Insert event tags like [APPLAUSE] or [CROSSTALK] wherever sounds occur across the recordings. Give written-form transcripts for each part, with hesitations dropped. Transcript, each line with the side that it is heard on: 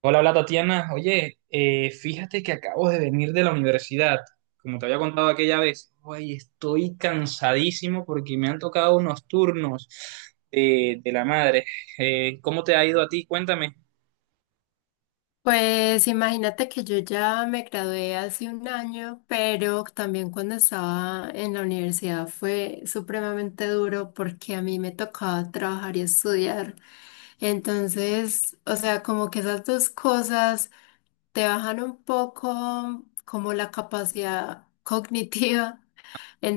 right: Hola, hola Tatiana. Oye, fíjate que acabo de venir de la universidad. Como te había contado aquella vez, oye, estoy cansadísimo porque me han tocado unos turnos de la madre. ¿Cómo te ha ido a ti? Cuéntame.
left: Pues imagínate que yo ya me gradué hace 1 año, pero también cuando estaba en la universidad fue supremamente duro porque a mí me tocaba trabajar y estudiar. Entonces, o sea, como que esas dos cosas te bajan un poco como la capacidad [LAUGHS] cognitiva.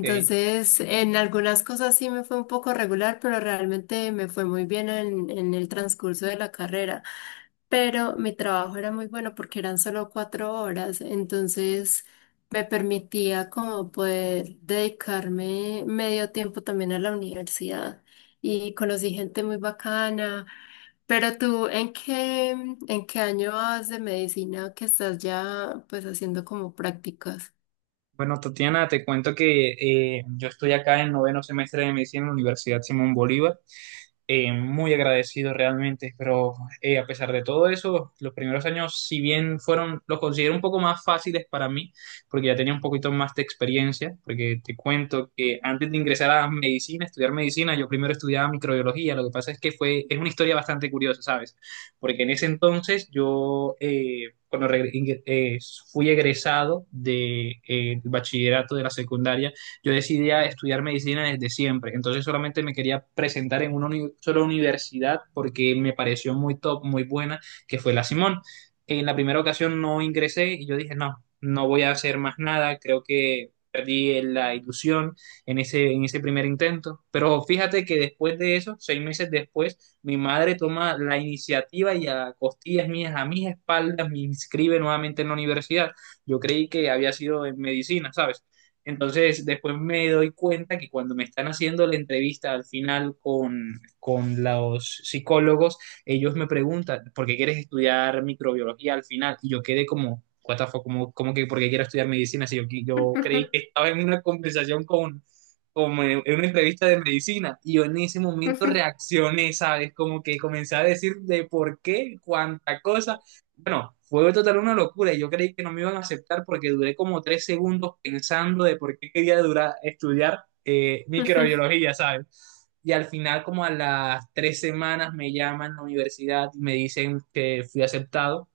right: Ok.
left: en algunas cosas sí me fue un poco regular, pero realmente me fue muy bien en el transcurso de la carrera, pero mi trabajo era muy bueno porque eran solo 4 horas, entonces me permitía como poder dedicarme medio tiempo también a la universidad y conocí gente muy bacana. Pero tú, ¿en qué año vas de medicina que estás ya pues haciendo como prácticas?
right: Bueno, Tatiana, te cuento que yo estoy acá en noveno semestre de medicina en la Universidad Simón Bolívar. Muy agradecido realmente, pero a pesar de todo eso, los primeros años, si bien fueron, los considero un poco más fáciles para mí, porque ya tenía un poquito más de experiencia, porque te cuento que antes de ingresar a medicina, estudiar medicina, yo primero estudiaba microbiología, lo que pasa es que fue, es una historia bastante curiosa, ¿sabes? Porque en ese entonces yo, cuando fui egresado del bachillerato de la secundaria, yo decidí a estudiar medicina desde siempre, entonces solamente me quería presentar en una uni sola universidad porque me pareció muy top, muy buena, que fue la Simón. En la primera ocasión no ingresé y yo dije, no, no voy a hacer más nada, creo que perdí la ilusión en ese primer intento. Pero fíjate que después de eso, 6 meses después, mi madre toma la iniciativa y a costillas mías, a mis espaldas, me inscribe nuevamente en la universidad. Yo creí que había sido en medicina, ¿sabes? Entonces, después me doy cuenta que cuando me están haciendo la entrevista al final con los psicólogos, ellos me preguntan, ¿por qué quieres estudiar microbiología al final? Y yo quedé como, what the fuck, como, como que ¿por qué quiero estudiar medicina, si yo creí que estaba en una conversación con, como en una entrevista de medicina. Y yo en ese momento
left: [LAUGHS]
right: reaccioné, ¿sabes? Como que comencé a decir de por qué, cuánta cosa. Bueno, fue total una locura. Yo creí que no me iban a aceptar porque duré como 3 segundos pensando de por qué quería durar, estudiar microbiología, ¿sabes? Y al final, como a las 3 semanas, me llaman a la universidad y me dicen que fui aceptado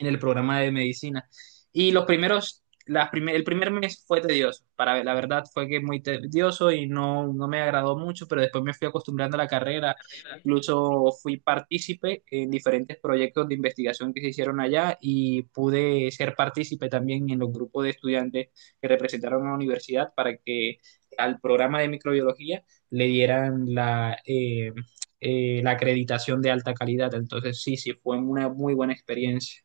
right: en el programa de medicina. Y los primeros, las prim- el primer mes fue tedioso, para la verdad fue que muy tedioso y no, no me agradó mucho, pero después me fui acostumbrando a la carrera, incluso fui partícipe en diferentes proyectos de investigación que se hicieron allá y pude ser partícipe también en los grupos de estudiantes que representaron a la universidad para que al programa de microbiología le dieran la acreditación de alta calidad, entonces sí, sí, fue una muy buena experiencia.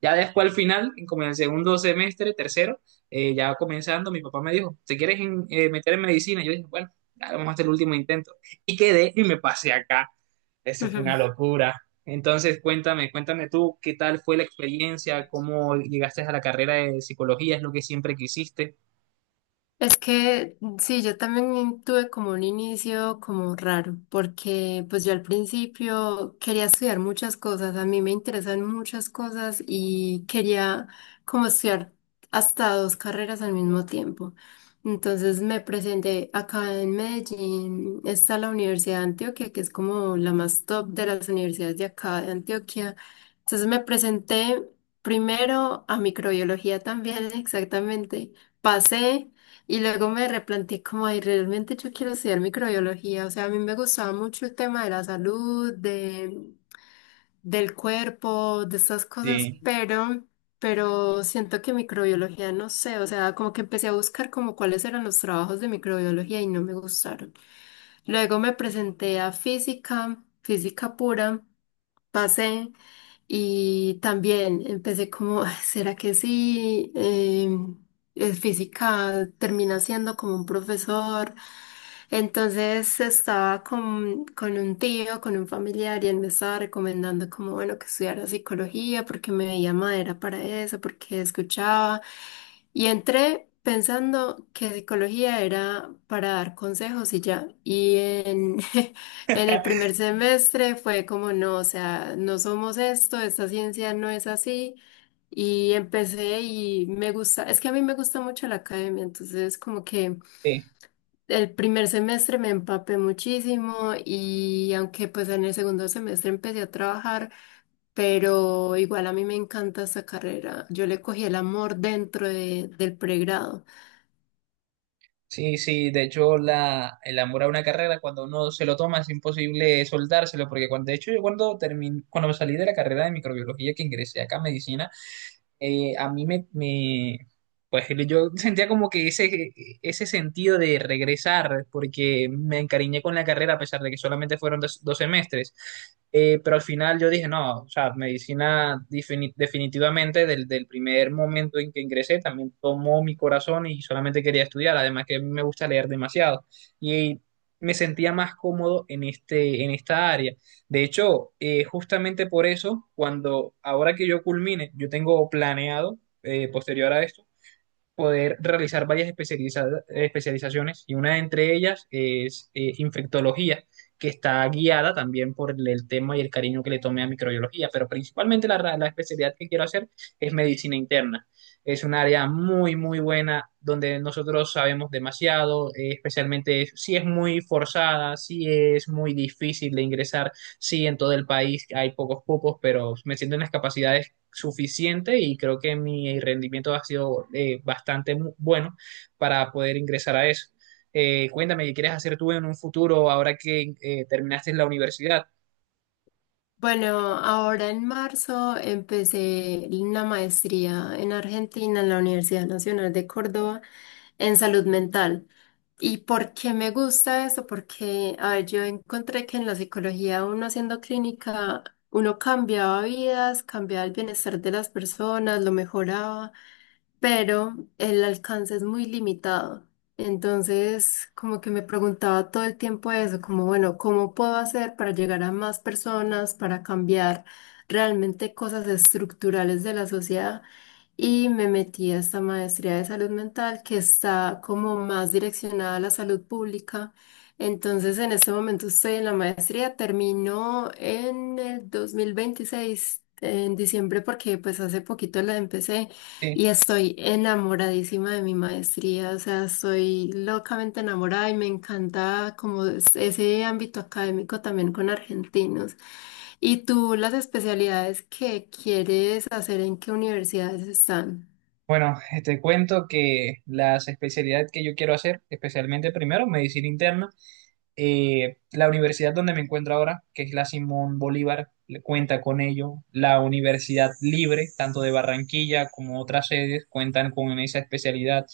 right: Ya después al final, como en el segundo semestre, tercero, ya comenzando, mi papá me dijo, ¿te quieres meter en medicina? Yo dije, bueno, dale, vamos a hacer el último intento. Y quedé y me pasé acá. Eso fue una locura. Entonces, cuéntame, cuéntame tú, ¿qué tal fue la experiencia? ¿Cómo llegaste a la carrera de psicología? ¿Es lo que siempre quisiste?
left: Es que mm, sí, yo también tuve como un inicio como raro, porque pues yo al principio quería estudiar muchas cosas, a mí me interesan muchas cosas y quería como estudiar hasta dos carreras al mismo tiempo. Entonces me presenté acá en Medellín, está la Universidad de Antioquia, que es como la más top de las universidades de acá de Antioquia. Entonces me presenté primero a microbiología también, [LAUGHS] exactamente. Pasé. Y luego me replanteé como, ay, realmente yo quiero estudiar microbiología. O sea, a mí me gustaba mucho el tema de la salud, de, del cuerpo, de estas cosas,
right: Sí,
left: pero siento que microbiología, no sé, o sea, como que empecé a buscar como cuáles eran los trabajos de microbiología y no me gustaron. Luego me presenté a física, física pura, pasé y también empecé como, "Ay, ¿será que sí? Es física, termina siendo como un profesor". Entonces estaba con un tío, con un familiar, y él me estaba recomendando como, bueno, que estudiara psicología porque me veía madera para eso, porque escuchaba. Y entré pensando que psicología era para dar consejos y ya. Y en, [LAUGHS] en el primer semestre fue como, no, o sea, no somos esto, esta ciencia no es así. Y empecé y me gusta, es que a mí me gusta mucho la academia, entonces como que...
right: sí,
left: El primer semestre me empapé muchísimo y aunque pues en el segundo semestre empecé a trabajar, pero igual a mí me encanta esa carrera. Yo le cogí el amor dentro del pregrado.
right: sí, sí, de hecho la, el amor a una carrera cuando uno se lo toma es imposible soltárselo, porque cuando, de hecho yo cuando, termin, cuando me salí de la carrera de microbiología que ingresé acá a medicina, a mí me, me- pues yo sentía como que ese sentido de regresar, porque me encariñé con la carrera a pesar de que solamente fueron 2 semestres. Pero al final yo dije, no, o sea, medicina definitivamente del primer momento en que ingresé también tomó mi corazón y solamente quería estudiar, además que a mí me gusta leer demasiado y me sentía más cómodo en esta área. De hecho, justamente por eso, cuando ahora que yo culmine, yo tengo planeado, posterior a esto, poder realizar varias especializaciones y una de entre ellas es infectología, que está guiada también por el tema y el cariño que le tomé a microbiología, pero principalmente la especialidad que quiero hacer es medicina interna. Es un área muy, muy buena donde nosotros sabemos demasiado, especialmente si es muy forzada, si es muy difícil de ingresar, si en todo el país hay pocos cupos, pero me siento en las capacidades suficiente y creo que mi rendimiento ha sido bastante bueno para poder ingresar a eso. Cuéntame, ¿qué quieres hacer tú en un futuro ahora que terminaste la universidad?
left: Bueno, ahora en marzo empecé una maestría en Argentina, en la Universidad Nacional de Córdoba, en salud mental. ¿Y por qué me gusta eso? Porque, a ver, yo encontré que en la psicología, uno haciendo clínica, uno cambiaba vidas, cambiaba el bienestar de las personas, lo mejoraba, pero el alcance es muy limitado. Entonces, como que me preguntaba todo el tiempo eso, como, bueno, ¿cómo puedo hacer para llegar a más personas, para cambiar realmente cosas estructurales de la sociedad? Y me metí a esta maestría de salud mental que está como más direccionada a la salud pública. Entonces, en este momento estoy en la maestría, terminó en el 2026 en diciembre, porque pues hace poquito la empecé
right: Eh,
left: y estoy enamoradísima de mi maestría, o sea, estoy locamente enamorada y me encanta como ese ámbito académico también con argentinos. ¿Y tú las especialidades que quieres hacer en qué universidades están?
right: bueno, te cuento que las especialidades que yo quiero hacer, especialmente primero medicina interna. La universidad donde me encuentro ahora, que es la Simón Bolívar, cuenta con ello. La Universidad Libre, tanto de Barranquilla como otras sedes, cuentan con esa especialidad.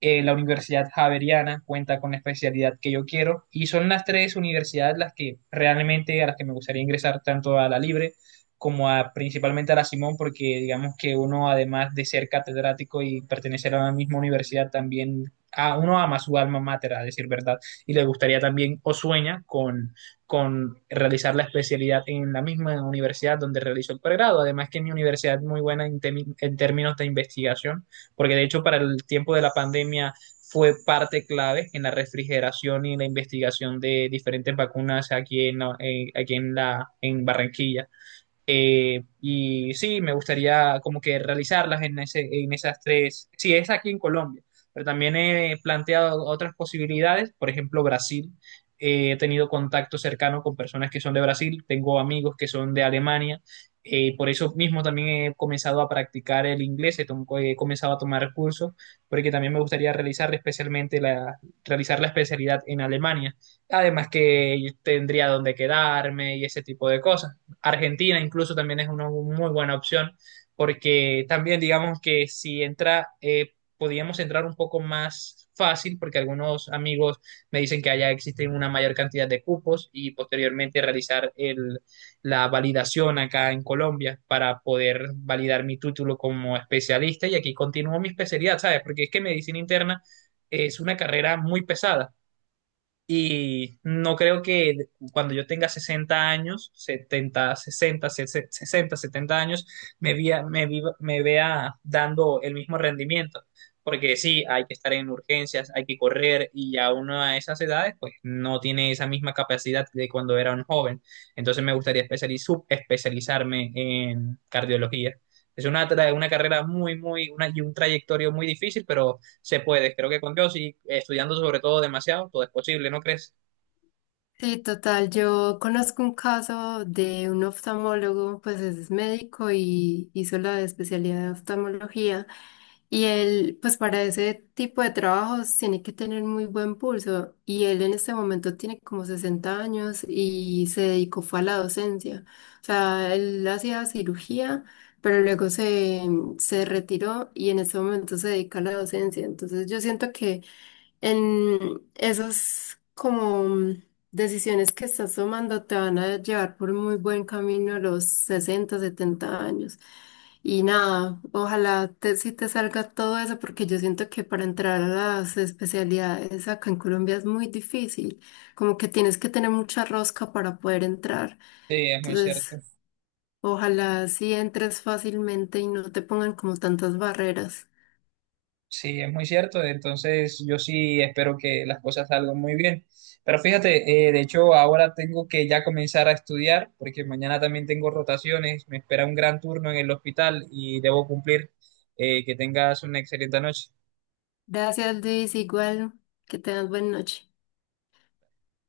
right: La Universidad Javeriana cuenta con la especialidad que yo quiero. Y son las tres universidades las que realmente a las que me gustaría ingresar, tanto a la Libre como a, principalmente a la Simón, porque digamos que uno, además de ser catedrático y pertenecer a la misma universidad, también uno ama su alma mater, a decir verdad y le gustaría también o sueña con realizar la especialidad en la misma universidad donde realizó el pregrado. Además que mi universidad es muy buena en términos de investigación, porque de hecho para el tiempo de la pandemia fue parte clave en la refrigeración y la investigación de diferentes vacunas aquí en Barranquilla. Y sí, me gustaría como que realizarlas en esas tres. Sí, es aquí en Colombia, pero también he planteado otras posibilidades, por ejemplo, Brasil. He tenido contacto cercano con personas que son de Brasil, tengo amigos que son de Alemania. Por eso mismo también he comenzado a practicar el inglés, he comenzado a tomar cursos, porque también me gustaría realizar especialmente realizar la especialidad en Alemania. Además que tendría donde quedarme y ese tipo de cosas. Argentina incluso también es una muy buena opción, porque también digamos que si entra, podíamos entrar un poco más fácil, porque algunos amigos me dicen que allá existe una mayor cantidad de cupos y posteriormente realizar la validación acá en Colombia para poder validar mi título como especialista y aquí continúo mi especialidad, ¿sabes? Porque es que medicina interna es una carrera muy pesada y no creo que cuando yo tenga 60 años, 70, 60, 60 70 años, me vea dando el mismo rendimiento. Porque sí, hay que estar en urgencias, hay que correr y ya uno a esas edades, pues no tiene esa misma capacidad de cuando era un joven. Entonces me gustaría subespecializarme en cardiología. Es una, tra- una carrera muy, muy, una, y un trayectorio muy difícil, pero se puede. Creo que con Dios y estudiando sobre todo demasiado, todo es posible, ¿no crees?
left: Sí, total. Yo conozco un caso de un oftalmólogo, pues es médico y hizo la especialidad de oftalmología. Y él, pues para ese tipo de trabajos tiene que tener muy buen pulso. Y él en este momento tiene como 60 años y se dedicó fue a la docencia. O sea, él hacía cirugía, pero luego se retiró y en este momento se dedica a la docencia. Entonces yo siento que en esas como decisiones que estás tomando te van a llevar por muy buen camino a los 60, 70 años. Y nada, ojalá sí te salga todo eso, porque yo siento que para entrar a las especialidades acá en Colombia es muy difícil, como que tienes que tener mucha rosca para poder entrar.
right: Sí, es muy cierto.
left: Entonces, ojalá sí entres fácilmente y no te pongan como tantas barreras.
right: Sí, es muy cierto. Entonces, yo sí espero que las cosas salgan muy bien. Pero fíjate, de hecho, ahora tengo que ya comenzar a estudiar porque mañana también tengo rotaciones. Me espera un gran turno en el hospital y debo cumplir. Que tengas una excelente noche.
left: Gracias, Luis, igual, que tengas buena noche.